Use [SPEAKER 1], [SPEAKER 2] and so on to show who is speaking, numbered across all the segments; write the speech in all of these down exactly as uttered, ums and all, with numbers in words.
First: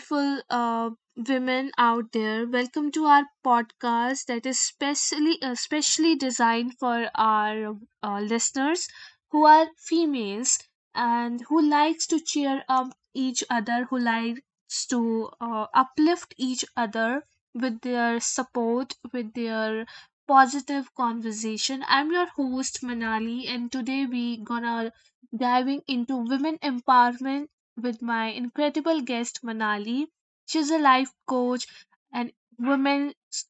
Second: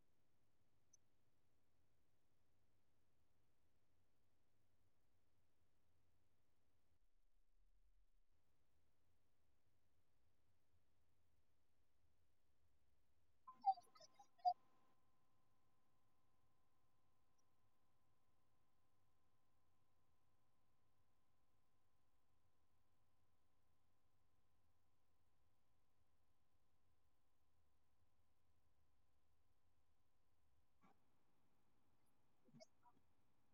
[SPEAKER 1] beautiful uh, women out there. Welcome to our podcast that is specially uh, specially designed for our uh, listeners who are females and who likes to cheer up each other, who likes to uh, uplift each other with their support, with their positive conversation. I'm your host Manali, and today we gonna diving into women empowerment with my incredible guest, Manali. She's a life coach and woman s-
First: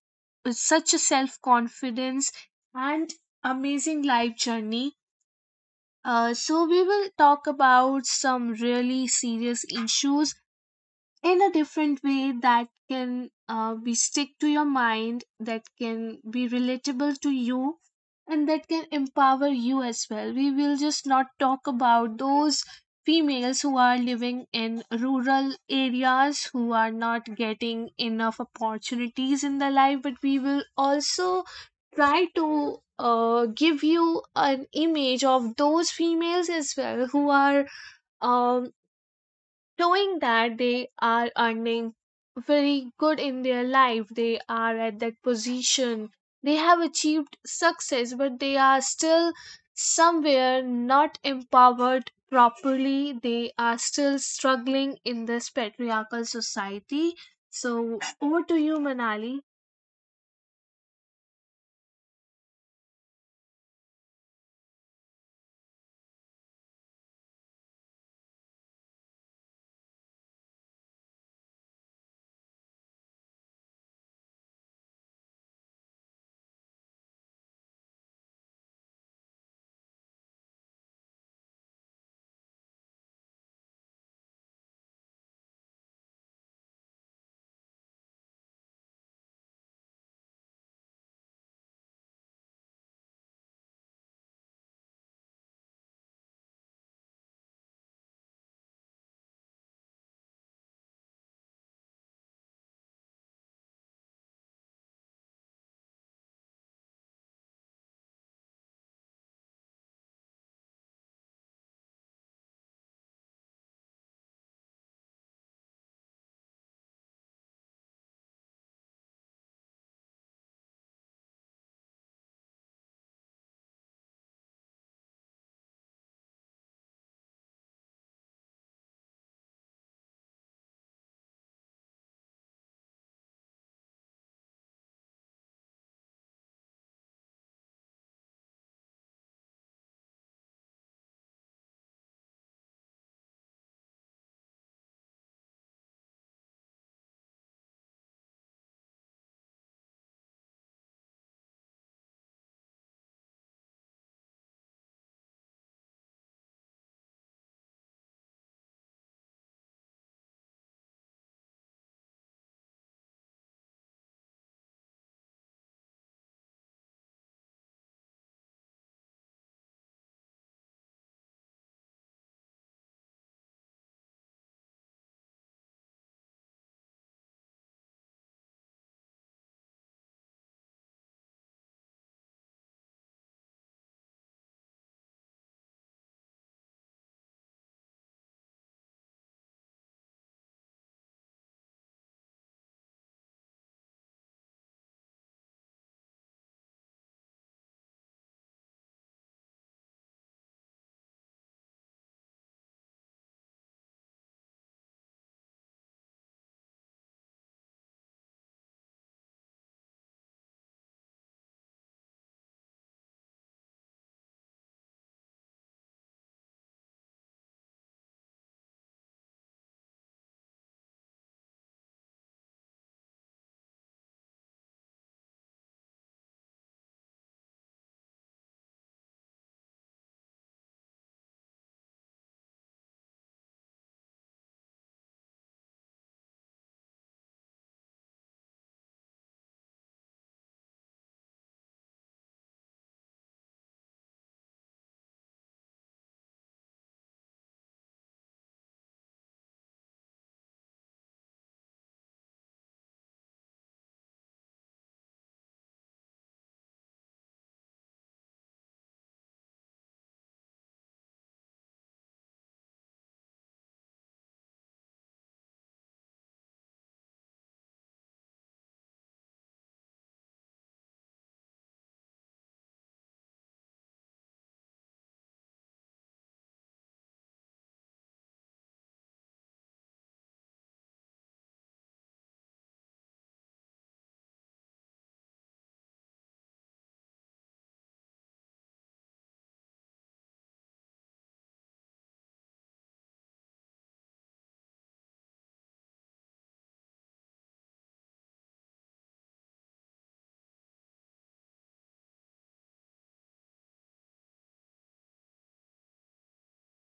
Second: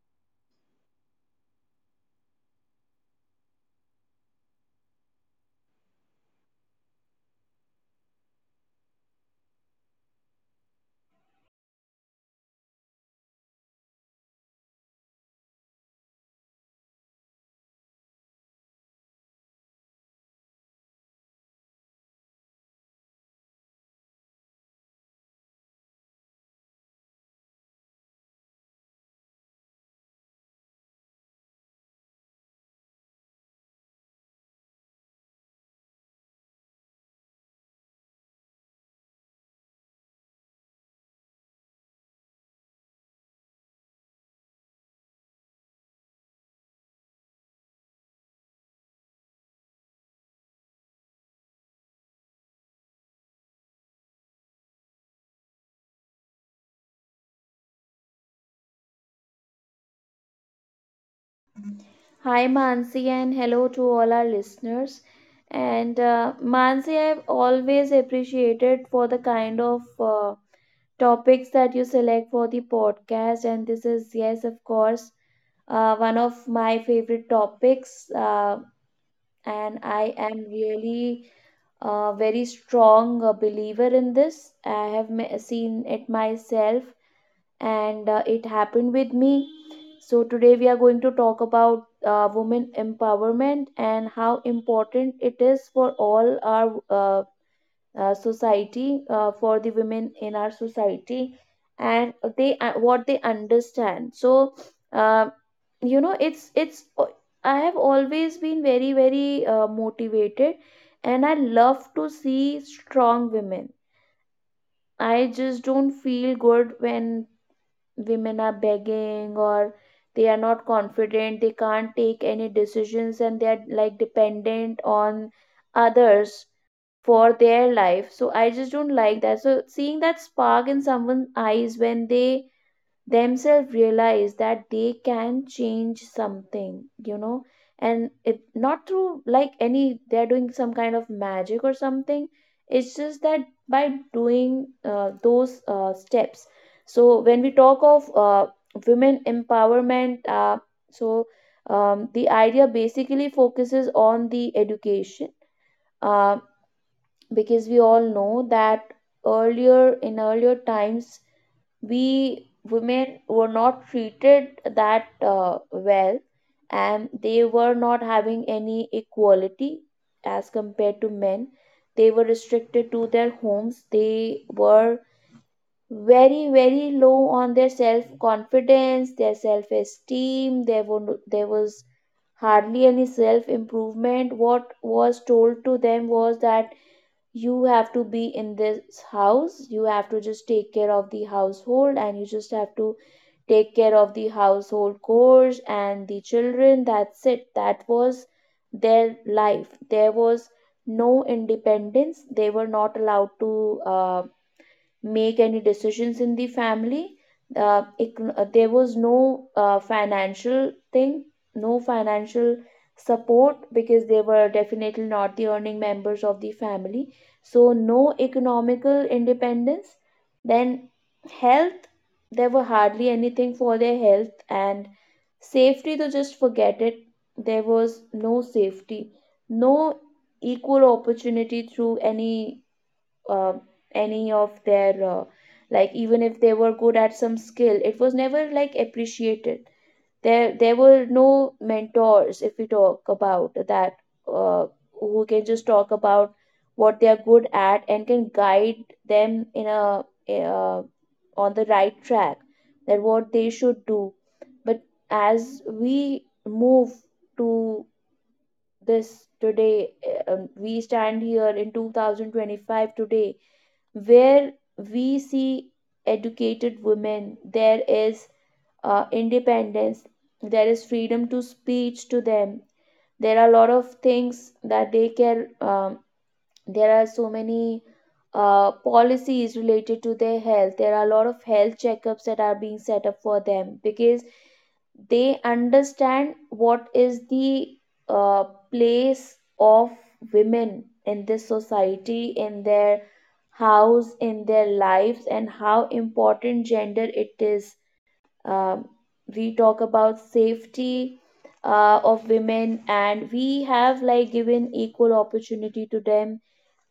[SPEAKER 1] with such a self confidence and amazing life journey. Uh, so, we will talk about some really serious issues in a different way that can uh, be stick to your mind, that can be relatable to you and that can empower you as well. We will just not talk about those females who are living in rural areas, who are not getting enough opportunities in their life, but we will also try to uh, give you an image of those females as well who are, um, knowing that they are earning very good in their life, they are at that position, they have achieved success, but they are still somewhere not empowered properly. They are still struggling in this patriarchal society. So over to you, Manali.
[SPEAKER 2] Hi, Mansi, and hello to all our listeners. And uh, Mansi, I've always appreciated for the kind of uh, topics that you select for the podcast. And this is, yes, of course, uh, one of my favorite topics. Uh, and I am really a very strong uh, believer in this. I have me- seen it myself and uh, it happened with me. So, today we are going to talk about uh, women empowerment and how important it is for all our uh, uh, society, uh, for the women in our society, and they uh, what they understand. So, uh, you know, it's it's. I have always been very very uh, motivated, and I love to see strong women. I just don't feel good when women are begging or they are not confident, they can't take any decisions, and they are like dependent on others for their life. So I just don't like that. So seeing that spark in someone's eyes when they themselves realize that they can change something, you know, and it not through like any, they're doing some kind of magic or something, it's just that by doing uh, those uh, steps. So when we talk of uh, women empowerment, uh, so um, the idea basically focuses on the education, uh, because we all know that earlier in earlier times we women were not treated that uh, well, and they were not having any equality as compared to men. They were restricted to their homes. They were very very low on their self confidence, their self esteem. There were no- there was hardly any self improvement. What was told to them was that you have to be in this house, you have to just take care of the household, and you just have to take care of the household chores and the children, that's it. That was their life. There was no independence. They were not allowed to uh, make any decisions in the family. Uh, ec- uh, there was no uh, financial thing, no financial support because they were definitely not the earning members of the family. So, no economical independence. Then, health, there were hardly anything for their health, and safety, to just forget it. There was no safety, no equal opportunity through any uh, any of their uh, like even if they were good at some skill, it was never like appreciated. There there were no mentors, if we talk about that, uh, who can just talk about what they are good at and can guide them in a uh, on the right track, that what they should do. But as we move to this today uh, um, we stand here in twenty twenty-five today, where we see educated women. There is uh, independence, there is freedom to speech to them. There are a lot of things that they can um, there are so many uh, policies related to their health. There are a lot of health checkups that are being set up for them because they understand what is the uh, place of women in this society, in their house, in their lives, and how important gender it is. um, we talk about safety uh, of women, and we have like given equal opportunity to them.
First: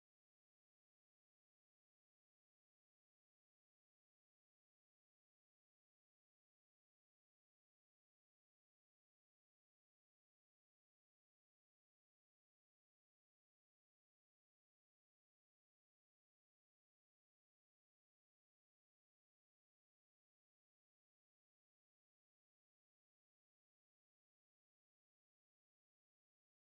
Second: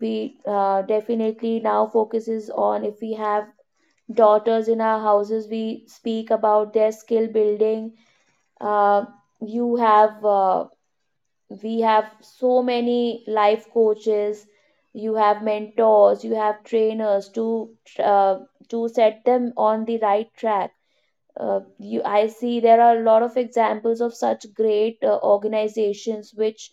[SPEAKER 2] We uh, definitely now focuses on if we have daughters in our houses, we speak about their skill building. uh, you have uh, we have so many life coaches, you have mentors, you have trainers to uh, to set them on the right track. Uh, you I see there are a lot of examples of such great uh, organizations which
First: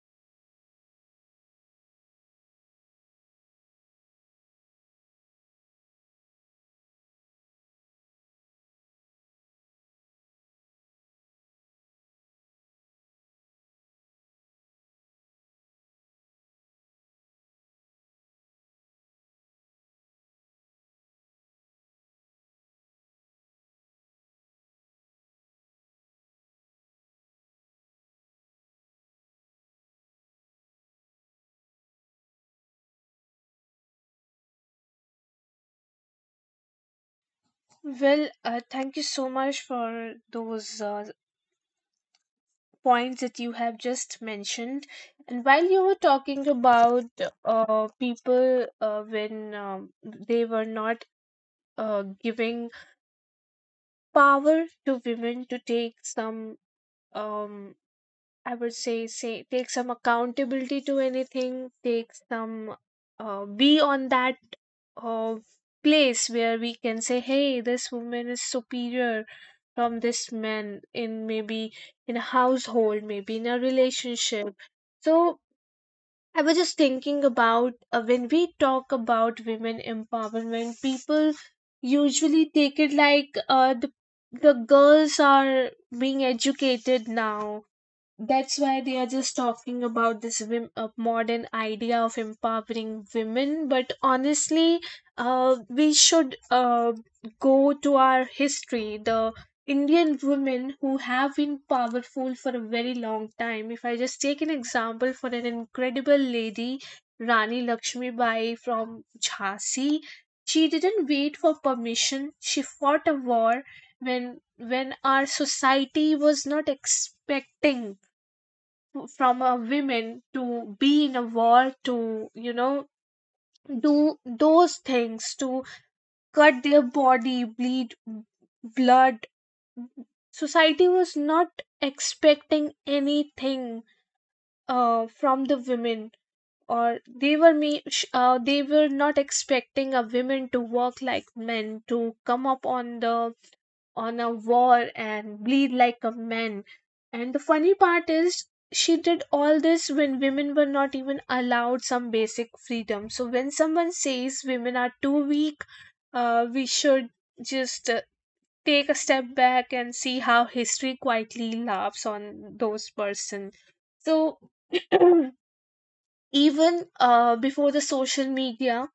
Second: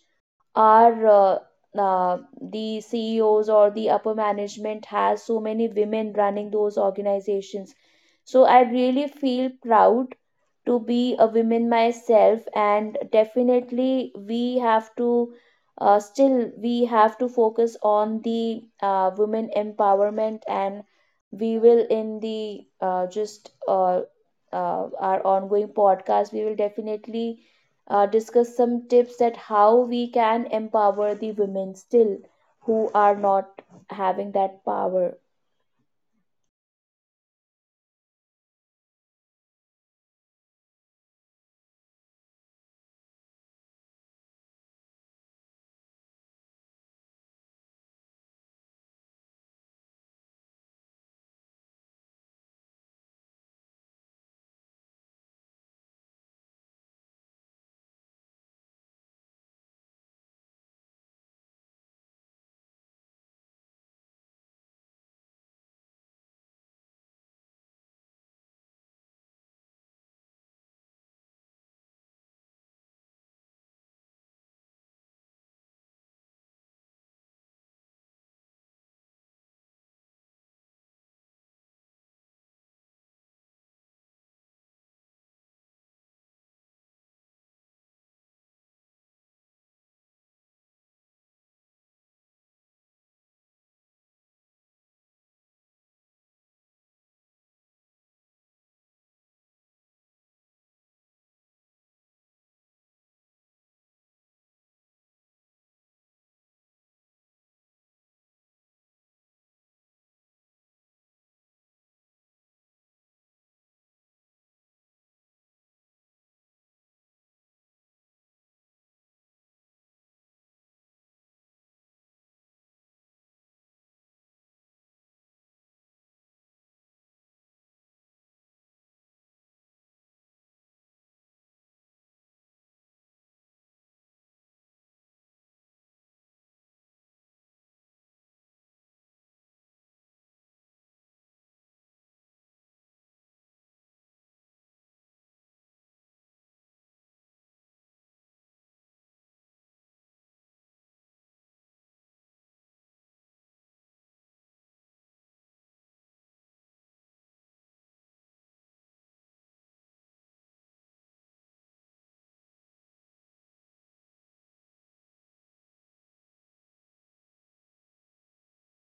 [SPEAKER 2] our uh, uh, the C E Os or the upper management has so many women running those organizations. So I really feel proud to be a woman myself, and definitely we have to uh, still we have to focus on the uh, women empowerment, and we will in the uh, just uh, uh, our ongoing podcast, we will definitely uh, discuss some tips that how we can empower the women still who are not having that power.
[SPEAKER 1] Well, uh, thank you so much for those uh, points that you have just mentioned. And while you were talking about uh, people, uh, when um, they were not uh, giving power to women to take some, um, I would say, say, take some accountability to anything, take some, uh, be on that uh, place where we can say, hey, this woman is superior from this man, in maybe in a household, maybe in a relationship. So I was just thinking about, uh, when we talk about women empowerment, people usually take it like uh, the, the girls are being educated now, that's why they are just talking about this wim- uh, modern idea of empowering women. But honestly, uh, we should uh, go to our history. The Indian women who have been powerful for a very long time, if I just take an example for an incredible lady, Rani Lakshmibai from Jhansi. She didn't wait for permission, she fought a war when, when our society was not expecting from a women to be in a war, to, you know, do those things, to cut their body, bleed blood. Society was not expecting anything uh, from the women. Or they were me sh- uh, they were not expecting a women to work like men, to come up on the, on a war and bleed like a man. And the funny part is, she did all this when women were not even allowed some basic freedom. So when someone says women are too weak, uh, we should just uh, take a step back and see how history quietly laughs on those person. So even uh, before the social media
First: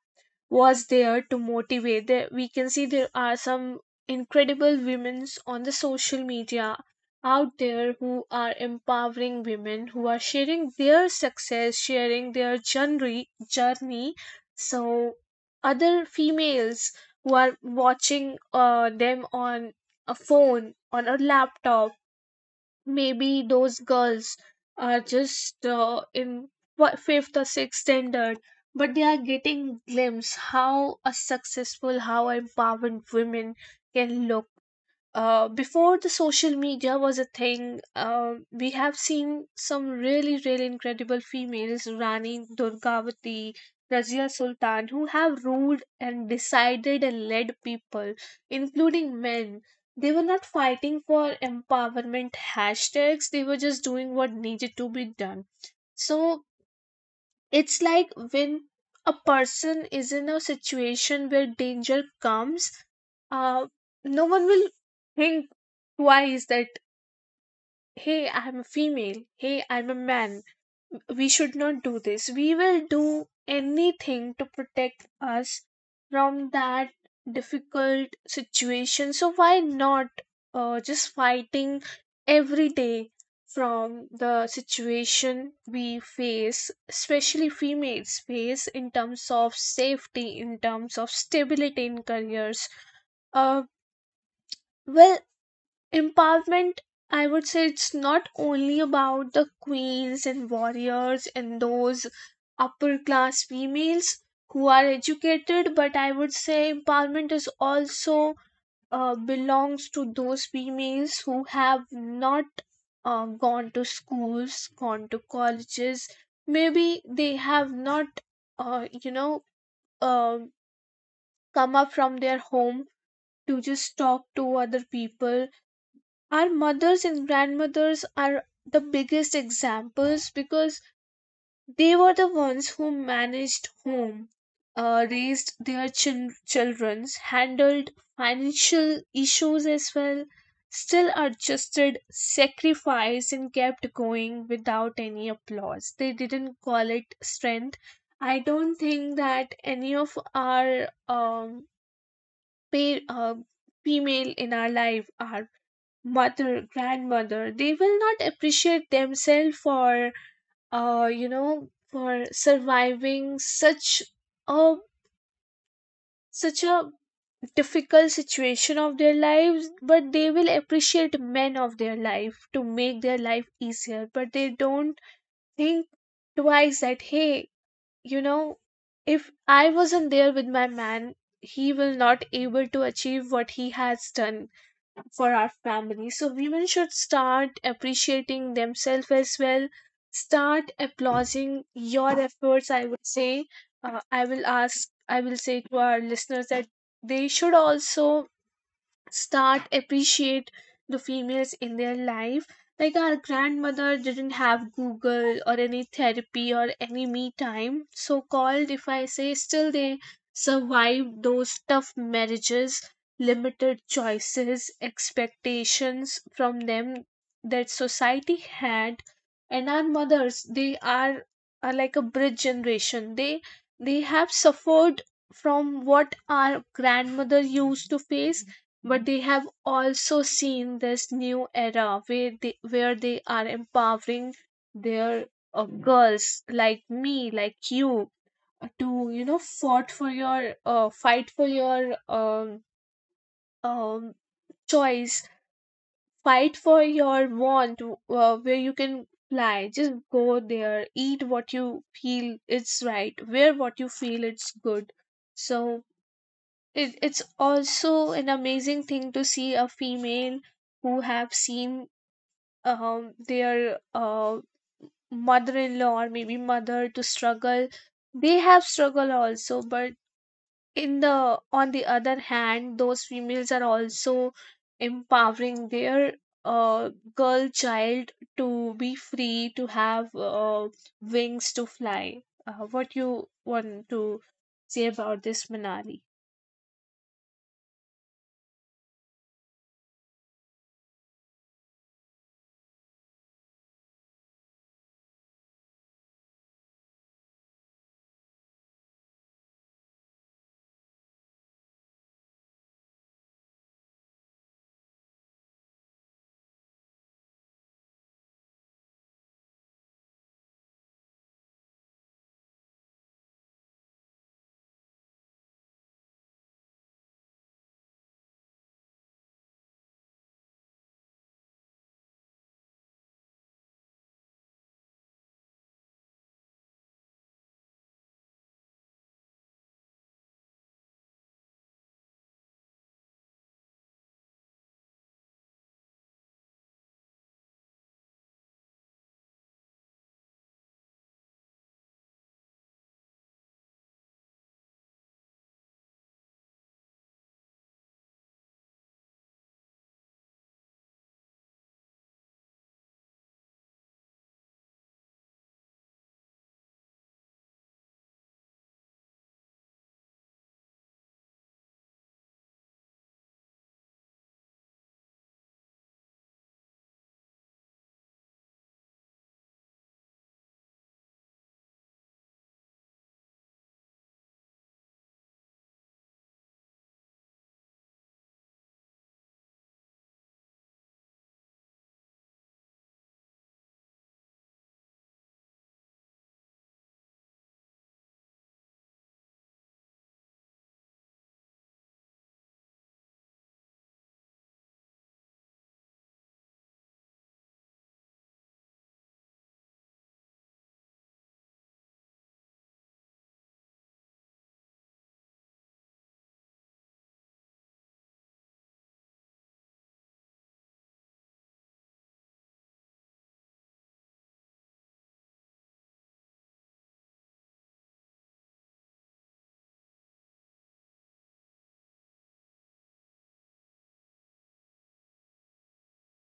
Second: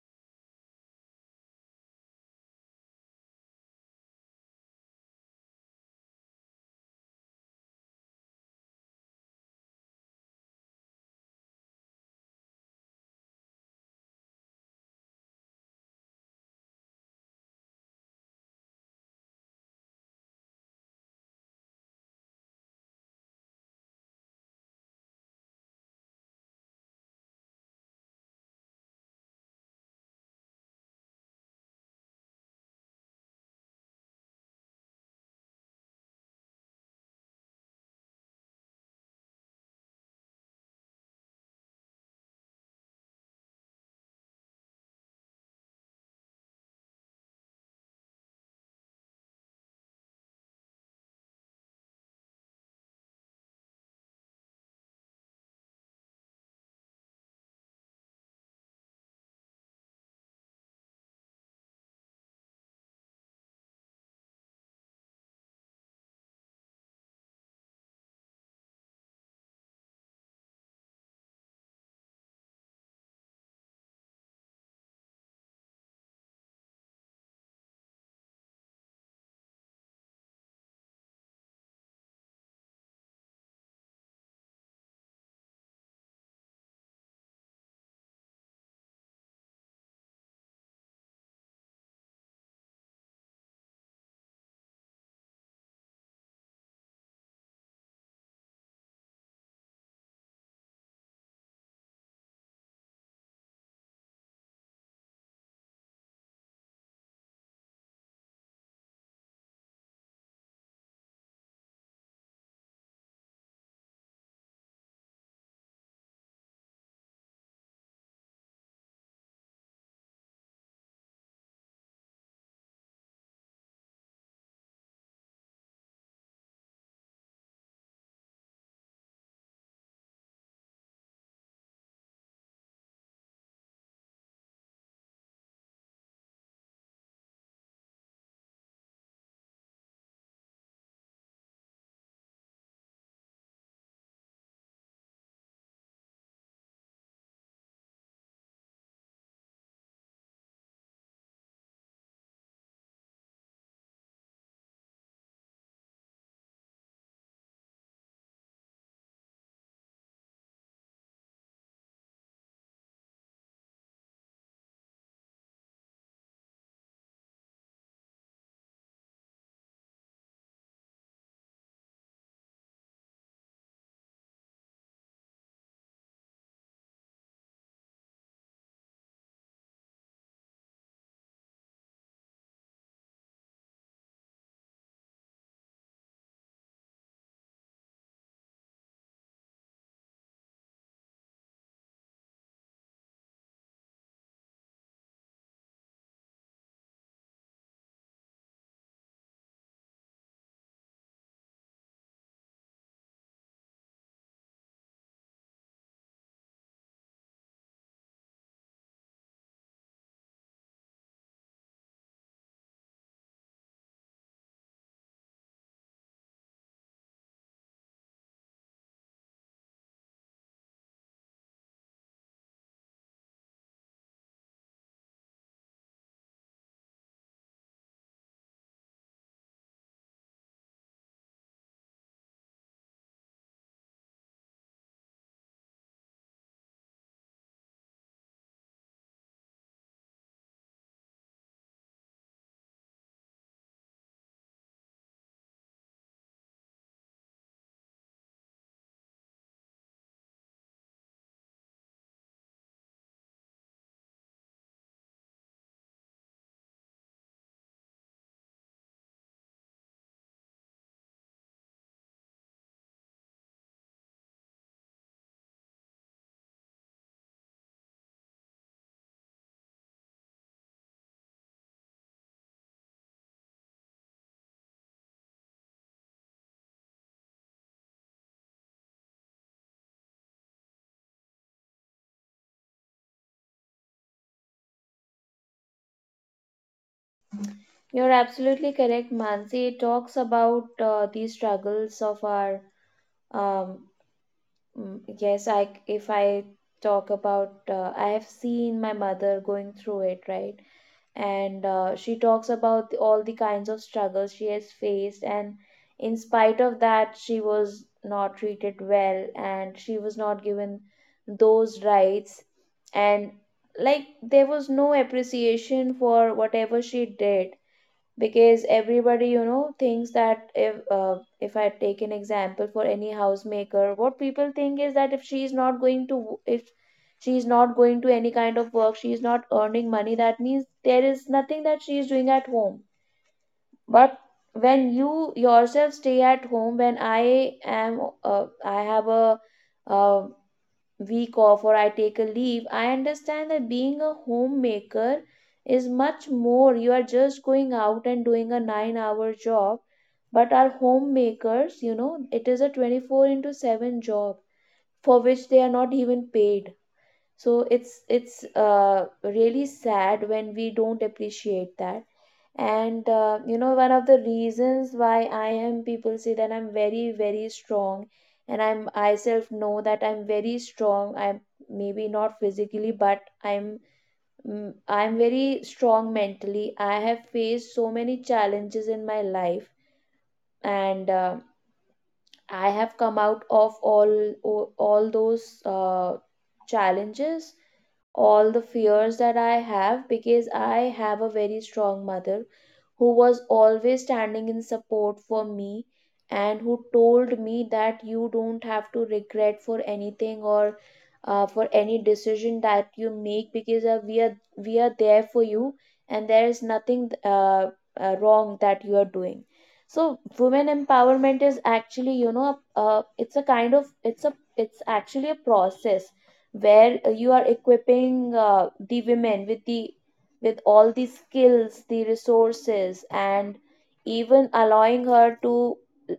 [SPEAKER 1] was there to motivate. There, we can see there are some incredible women on the social media out there who are empowering women, who are sharing their success, sharing their journey, journey. So other females who are watching uh, them on a phone, on a laptop, maybe those girls are just uh, in what fifth or sixth standard, but they are getting glimpse how a successful, how empowered women can look. Uh, before the social media was a thing, uh, we have seen some really, really incredible females, Rani Durgavati, Razia Sultan, who have ruled and decided and led people, including men. They were not fighting for empowerment hashtags, they were just doing what needed to be done. So it's like when a person is in a situation where danger comes, uh, no one will think twice that, hey, I'm a female, hey, I'm a man, we should not do this. We will do anything to protect us from that difficult situation. So why not uh, just fighting every day from the situation we face, especially females face in terms of safety, in terms of stability in careers. Uh, well, Empowerment, I would say it's not only about the queens and warriors and those upper class females who are educated, but I would say empowerment is also uh, belongs to those females who have not uh, gone to schools, gone to colleges. Maybe they have not, uh, you know, uh, come up from their home to just talk to other people. Our mothers and grandmothers are the biggest examples, because they were the ones who managed home, uh, raised their chil- children, handled financial issues as well, still adjusted, sacrificed, and kept going without any applause. They didn't call it strength. I don't think that any of our um, pa- uh, female in our life are, mother, grandmother, they will not appreciate themselves for, uh you know for surviving such a such a difficult situation of their lives. But they will appreciate men of their life to make their life easier, but they don't think twice that, hey, you know, if I wasn't there with my man, he will not able to achieve what he has done for our family. So women should start appreciating themselves as well. Start applauding your efforts, I would say. uh, i will ask I will say to our listeners that they should also start appreciate the females in their life. Like, our grandmother didn't have Google or any therapy or any me time, so called, if I say. Still they survived those tough marriages, limited choices, expectations from them that society had. And our mothers, they are, are like a bridge generation. They they have suffered from what our grandmother used to face, but they have also seen this new era where they where they are empowering their uh, girls, like me, like you, to, you know, fought for your uh, fight for your um, um choice, fight for your want, uh, where you can fly, just go there, eat what you feel it's right, wear what you feel it's good. So it, it's also an amazing thing to see a female who have seen um, their uh, mother-in-law or maybe mother to struggle. They have struggle also, but in the on the other hand, those females are also empowering their uh, girl child to be free, to have uh, wings to fly uh, what you want to say about this, Manali.
[SPEAKER 2] You're absolutely correct, Mansi. It talks about uh, the struggles of our. Um, mm, yes, I if I talk about, uh, I have seen my mother going through it, right? And uh, she talks about the, all the kinds of struggles she has faced, and in spite of that, she was not treated well, and she was not given those rights, and like there was no appreciation for whatever she did, because everybody, you know, thinks that if uh, if I take an example for any housemaker, what people think is that if she is not going to, if she is not going to any kind of work, she is not earning money, that means there is nothing that she is doing at home. But when you yourself stay at home, when i am uh, i have a uh, week off or I take a leave, I understand that being a homemaker is much more. You are just going out and doing a nine hour job, but our homemakers, you know, it is a twenty-four into seven job for which they are not even paid. So it's it's uh, really sad when we don't appreciate that. And uh, you know, one of the reasons why I am people say that I'm very very strong, and i'm i self know that I'm very strong. I'm maybe not physically, but i'm mm, i'm very strong mentally. I have faced so many challenges in my life, and uh, I have come out of all all those uh, challenges, all the fears that I have, because I have a very strong mother who was always standing in support for me, and who told me that you don't have to regret for anything or uh, for any decision that you make, because uh, we are we are there for you, and there is nothing uh, uh, wrong that you are doing. So women empowerment is actually, you know, uh, it's a kind of, it's a it's actually a process where you are equipping uh, the women with the, with all the skills, the resources, and even allowing her to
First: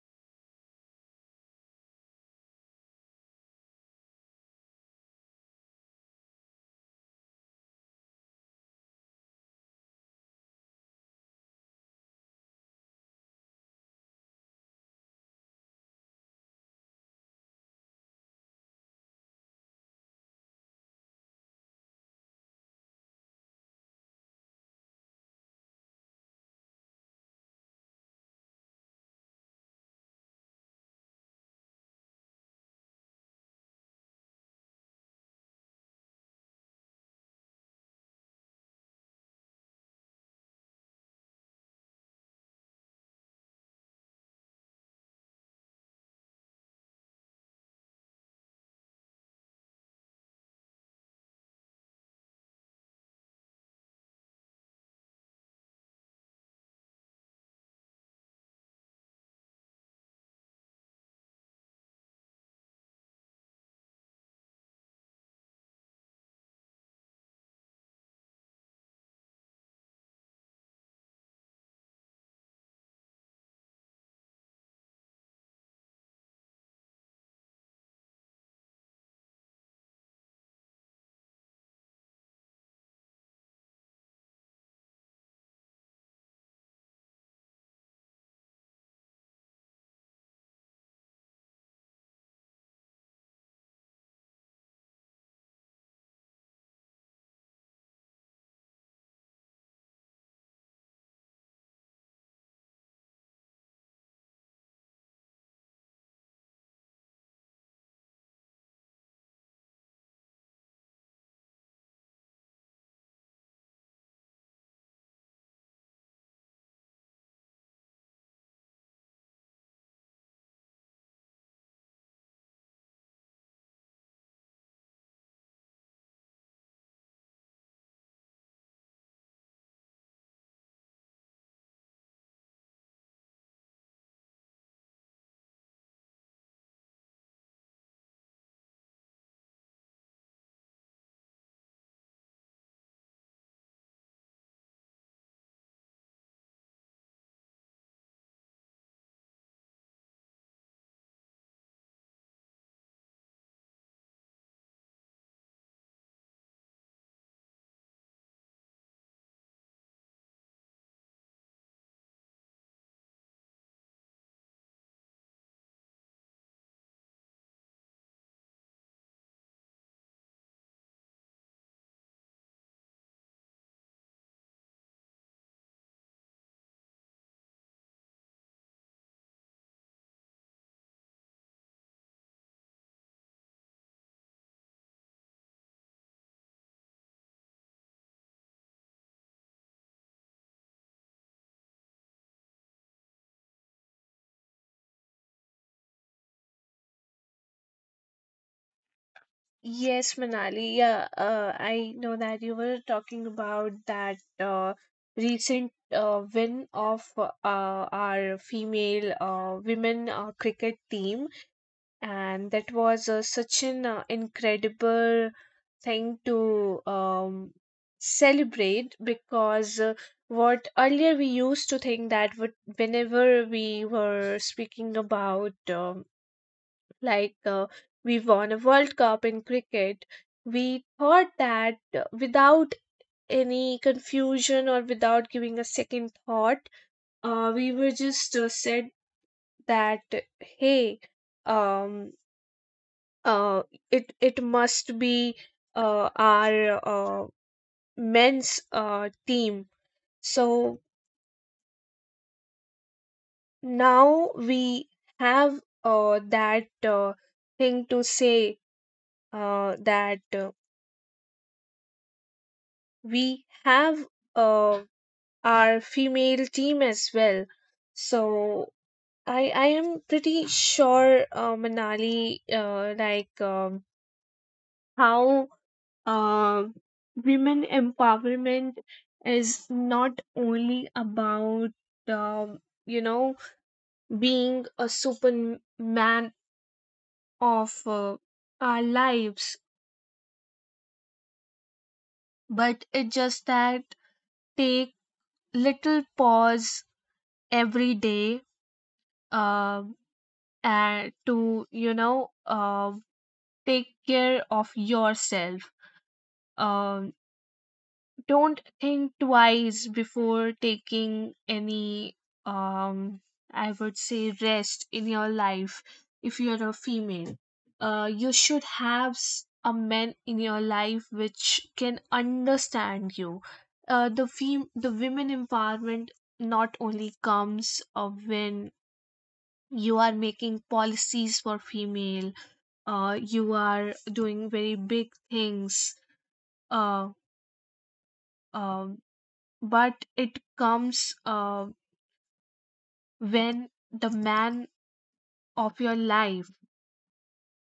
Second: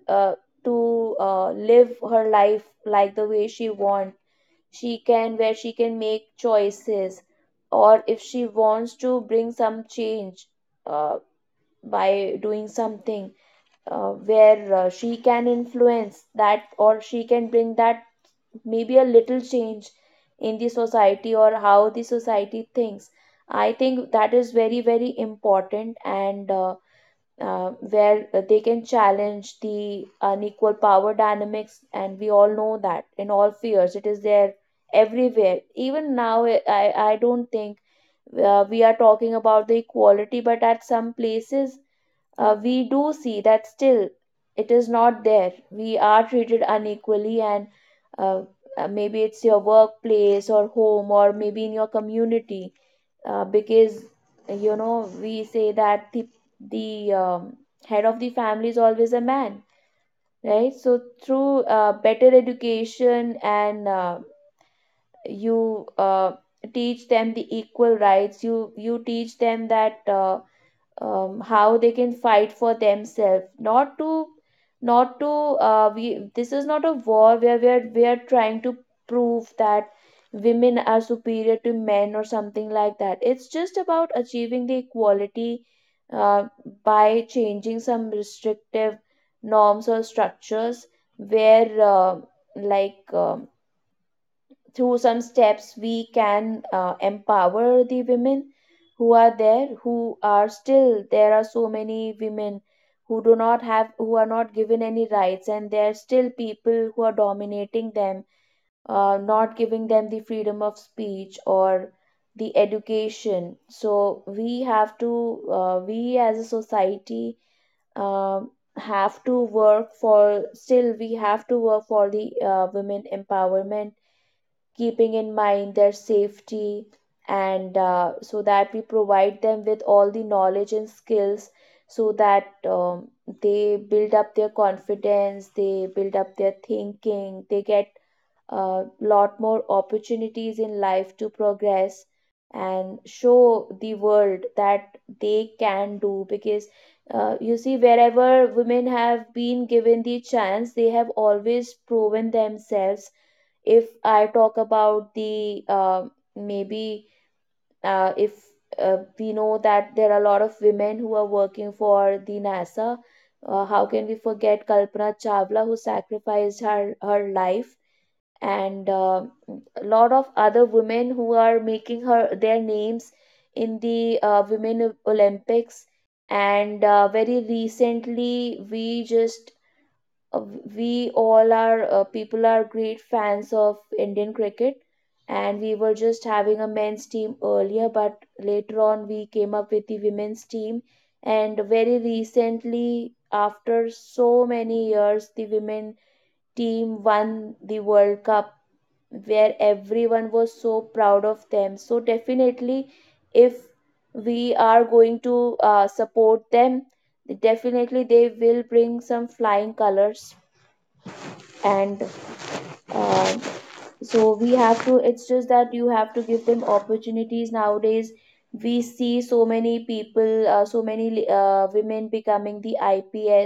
[SPEAKER 2] uh, to uh, live her life like the way she wants. She can, where she can make choices, or if she wants to bring some change uh, by doing something uh, where uh, she can influence that, or she can bring that maybe a little change in the society or how the society thinks. I think that is very very important, and uh, uh, where they can challenge the unequal power dynamics, and we all know that in all spheres it is there everywhere even now. i i I don't think uh, we are talking about the equality, but at some places uh, we do see that still it is not there. We are treated unequally, and uh, uh, maybe it's your workplace or home or maybe in your community, uh, because you know we say that the the um, head of the family is always a man, right? So through uh, better education and uh, you uh, teach them the equal rights, you you teach them that. Uh, um, how they can fight for themselves, not to not to uh, we, this is not a war where we are we are trying to prove that women are superior to men or something like that. It's just about achieving the equality uh, by changing some restrictive norms or structures, where uh, like um through some steps we can uh, empower the women who are there, who are still, there are so many women who do not have, who are not given any rights, and there are still people who are dominating them, uh, not giving them the freedom of speech or the education. So we have to uh, we as a society um have to work for, still we have to work for the uh, women empowerment, keeping in mind their safety, and uh, so that we provide them with all the knowledge and skills, so that um, they build up their confidence, they build up their thinking, they get a lot more opportunities in life to progress and show the world that they can do, because uh, you see wherever women have been given the chance, they have always proven themselves. If I talk about the uh, maybe uh, if uh, we know that there are a lot of women who are working for the nasa. Uh, how can we forget Kalpana Chawla, who sacrificed her her life, and uh, a lot of other women who are making her their names in the uh, women Olympics. And uh, very recently we just uh, we all are uh, people are great fans of Indian cricket, and we were just having a men's team earlier, but later on we came up with the women's team, and very recently after so many years the women team won the World Cup, where
[SPEAKER 1] Yes,
[SPEAKER 2] everyone was
[SPEAKER 1] Manali.
[SPEAKER 2] so
[SPEAKER 1] Yeah,
[SPEAKER 2] proud
[SPEAKER 1] uh,
[SPEAKER 2] of them.
[SPEAKER 1] I
[SPEAKER 2] So
[SPEAKER 1] know that you were
[SPEAKER 2] definitely
[SPEAKER 1] talking
[SPEAKER 2] if
[SPEAKER 1] about that
[SPEAKER 2] we
[SPEAKER 1] uh,
[SPEAKER 2] are going to
[SPEAKER 1] recent
[SPEAKER 2] uh,
[SPEAKER 1] uh,
[SPEAKER 2] support
[SPEAKER 1] win
[SPEAKER 2] them,
[SPEAKER 1] of uh,
[SPEAKER 2] definitely they
[SPEAKER 1] our
[SPEAKER 2] will bring
[SPEAKER 1] female
[SPEAKER 2] some
[SPEAKER 1] uh,
[SPEAKER 2] flying
[SPEAKER 1] women uh,
[SPEAKER 2] colors.
[SPEAKER 1] cricket team,
[SPEAKER 2] And
[SPEAKER 1] and that was uh,
[SPEAKER 2] uh,
[SPEAKER 1] such an uh,
[SPEAKER 2] so we have to,
[SPEAKER 1] incredible
[SPEAKER 2] it's just that you have
[SPEAKER 1] thing
[SPEAKER 2] to give them
[SPEAKER 1] to um,
[SPEAKER 2] opportunities nowadays. We
[SPEAKER 1] celebrate.
[SPEAKER 2] see so
[SPEAKER 1] Because
[SPEAKER 2] many
[SPEAKER 1] uh,
[SPEAKER 2] people,
[SPEAKER 1] what
[SPEAKER 2] uh, so
[SPEAKER 1] earlier we
[SPEAKER 2] many
[SPEAKER 1] used
[SPEAKER 2] uh,
[SPEAKER 1] to think,
[SPEAKER 2] women
[SPEAKER 1] that would-
[SPEAKER 2] becoming the I P S
[SPEAKER 1] whenever we were speaking about, um, like uh, we won a World Cup in cricket, we thought that uh, without any confusion or without giving a second thought, uh, we were just uh, said that, hey, um, uh, it it must be uh, our uh, men's uh, team. So now we have uh, that uh, thing to say uh, that uh, we have uh, our female team as well. So I I am pretty sure, uh, Manali, uh, like um, how uh, women empowerment is not only about um, you know being a superman of uh, our lives, but it just that, take little pause every day. Um, uh, to, you know, uh, take care of yourself, um, don't think twice before taking any, um, I would say, rest in your life. If you're a female, uh, you should have s- a man in your life which can understand you. Uh, the fem- the women empowerment not only comes uh, when you are making policies for female, uh, you are doing very big things, uh, um but it comes uh, when the man of your life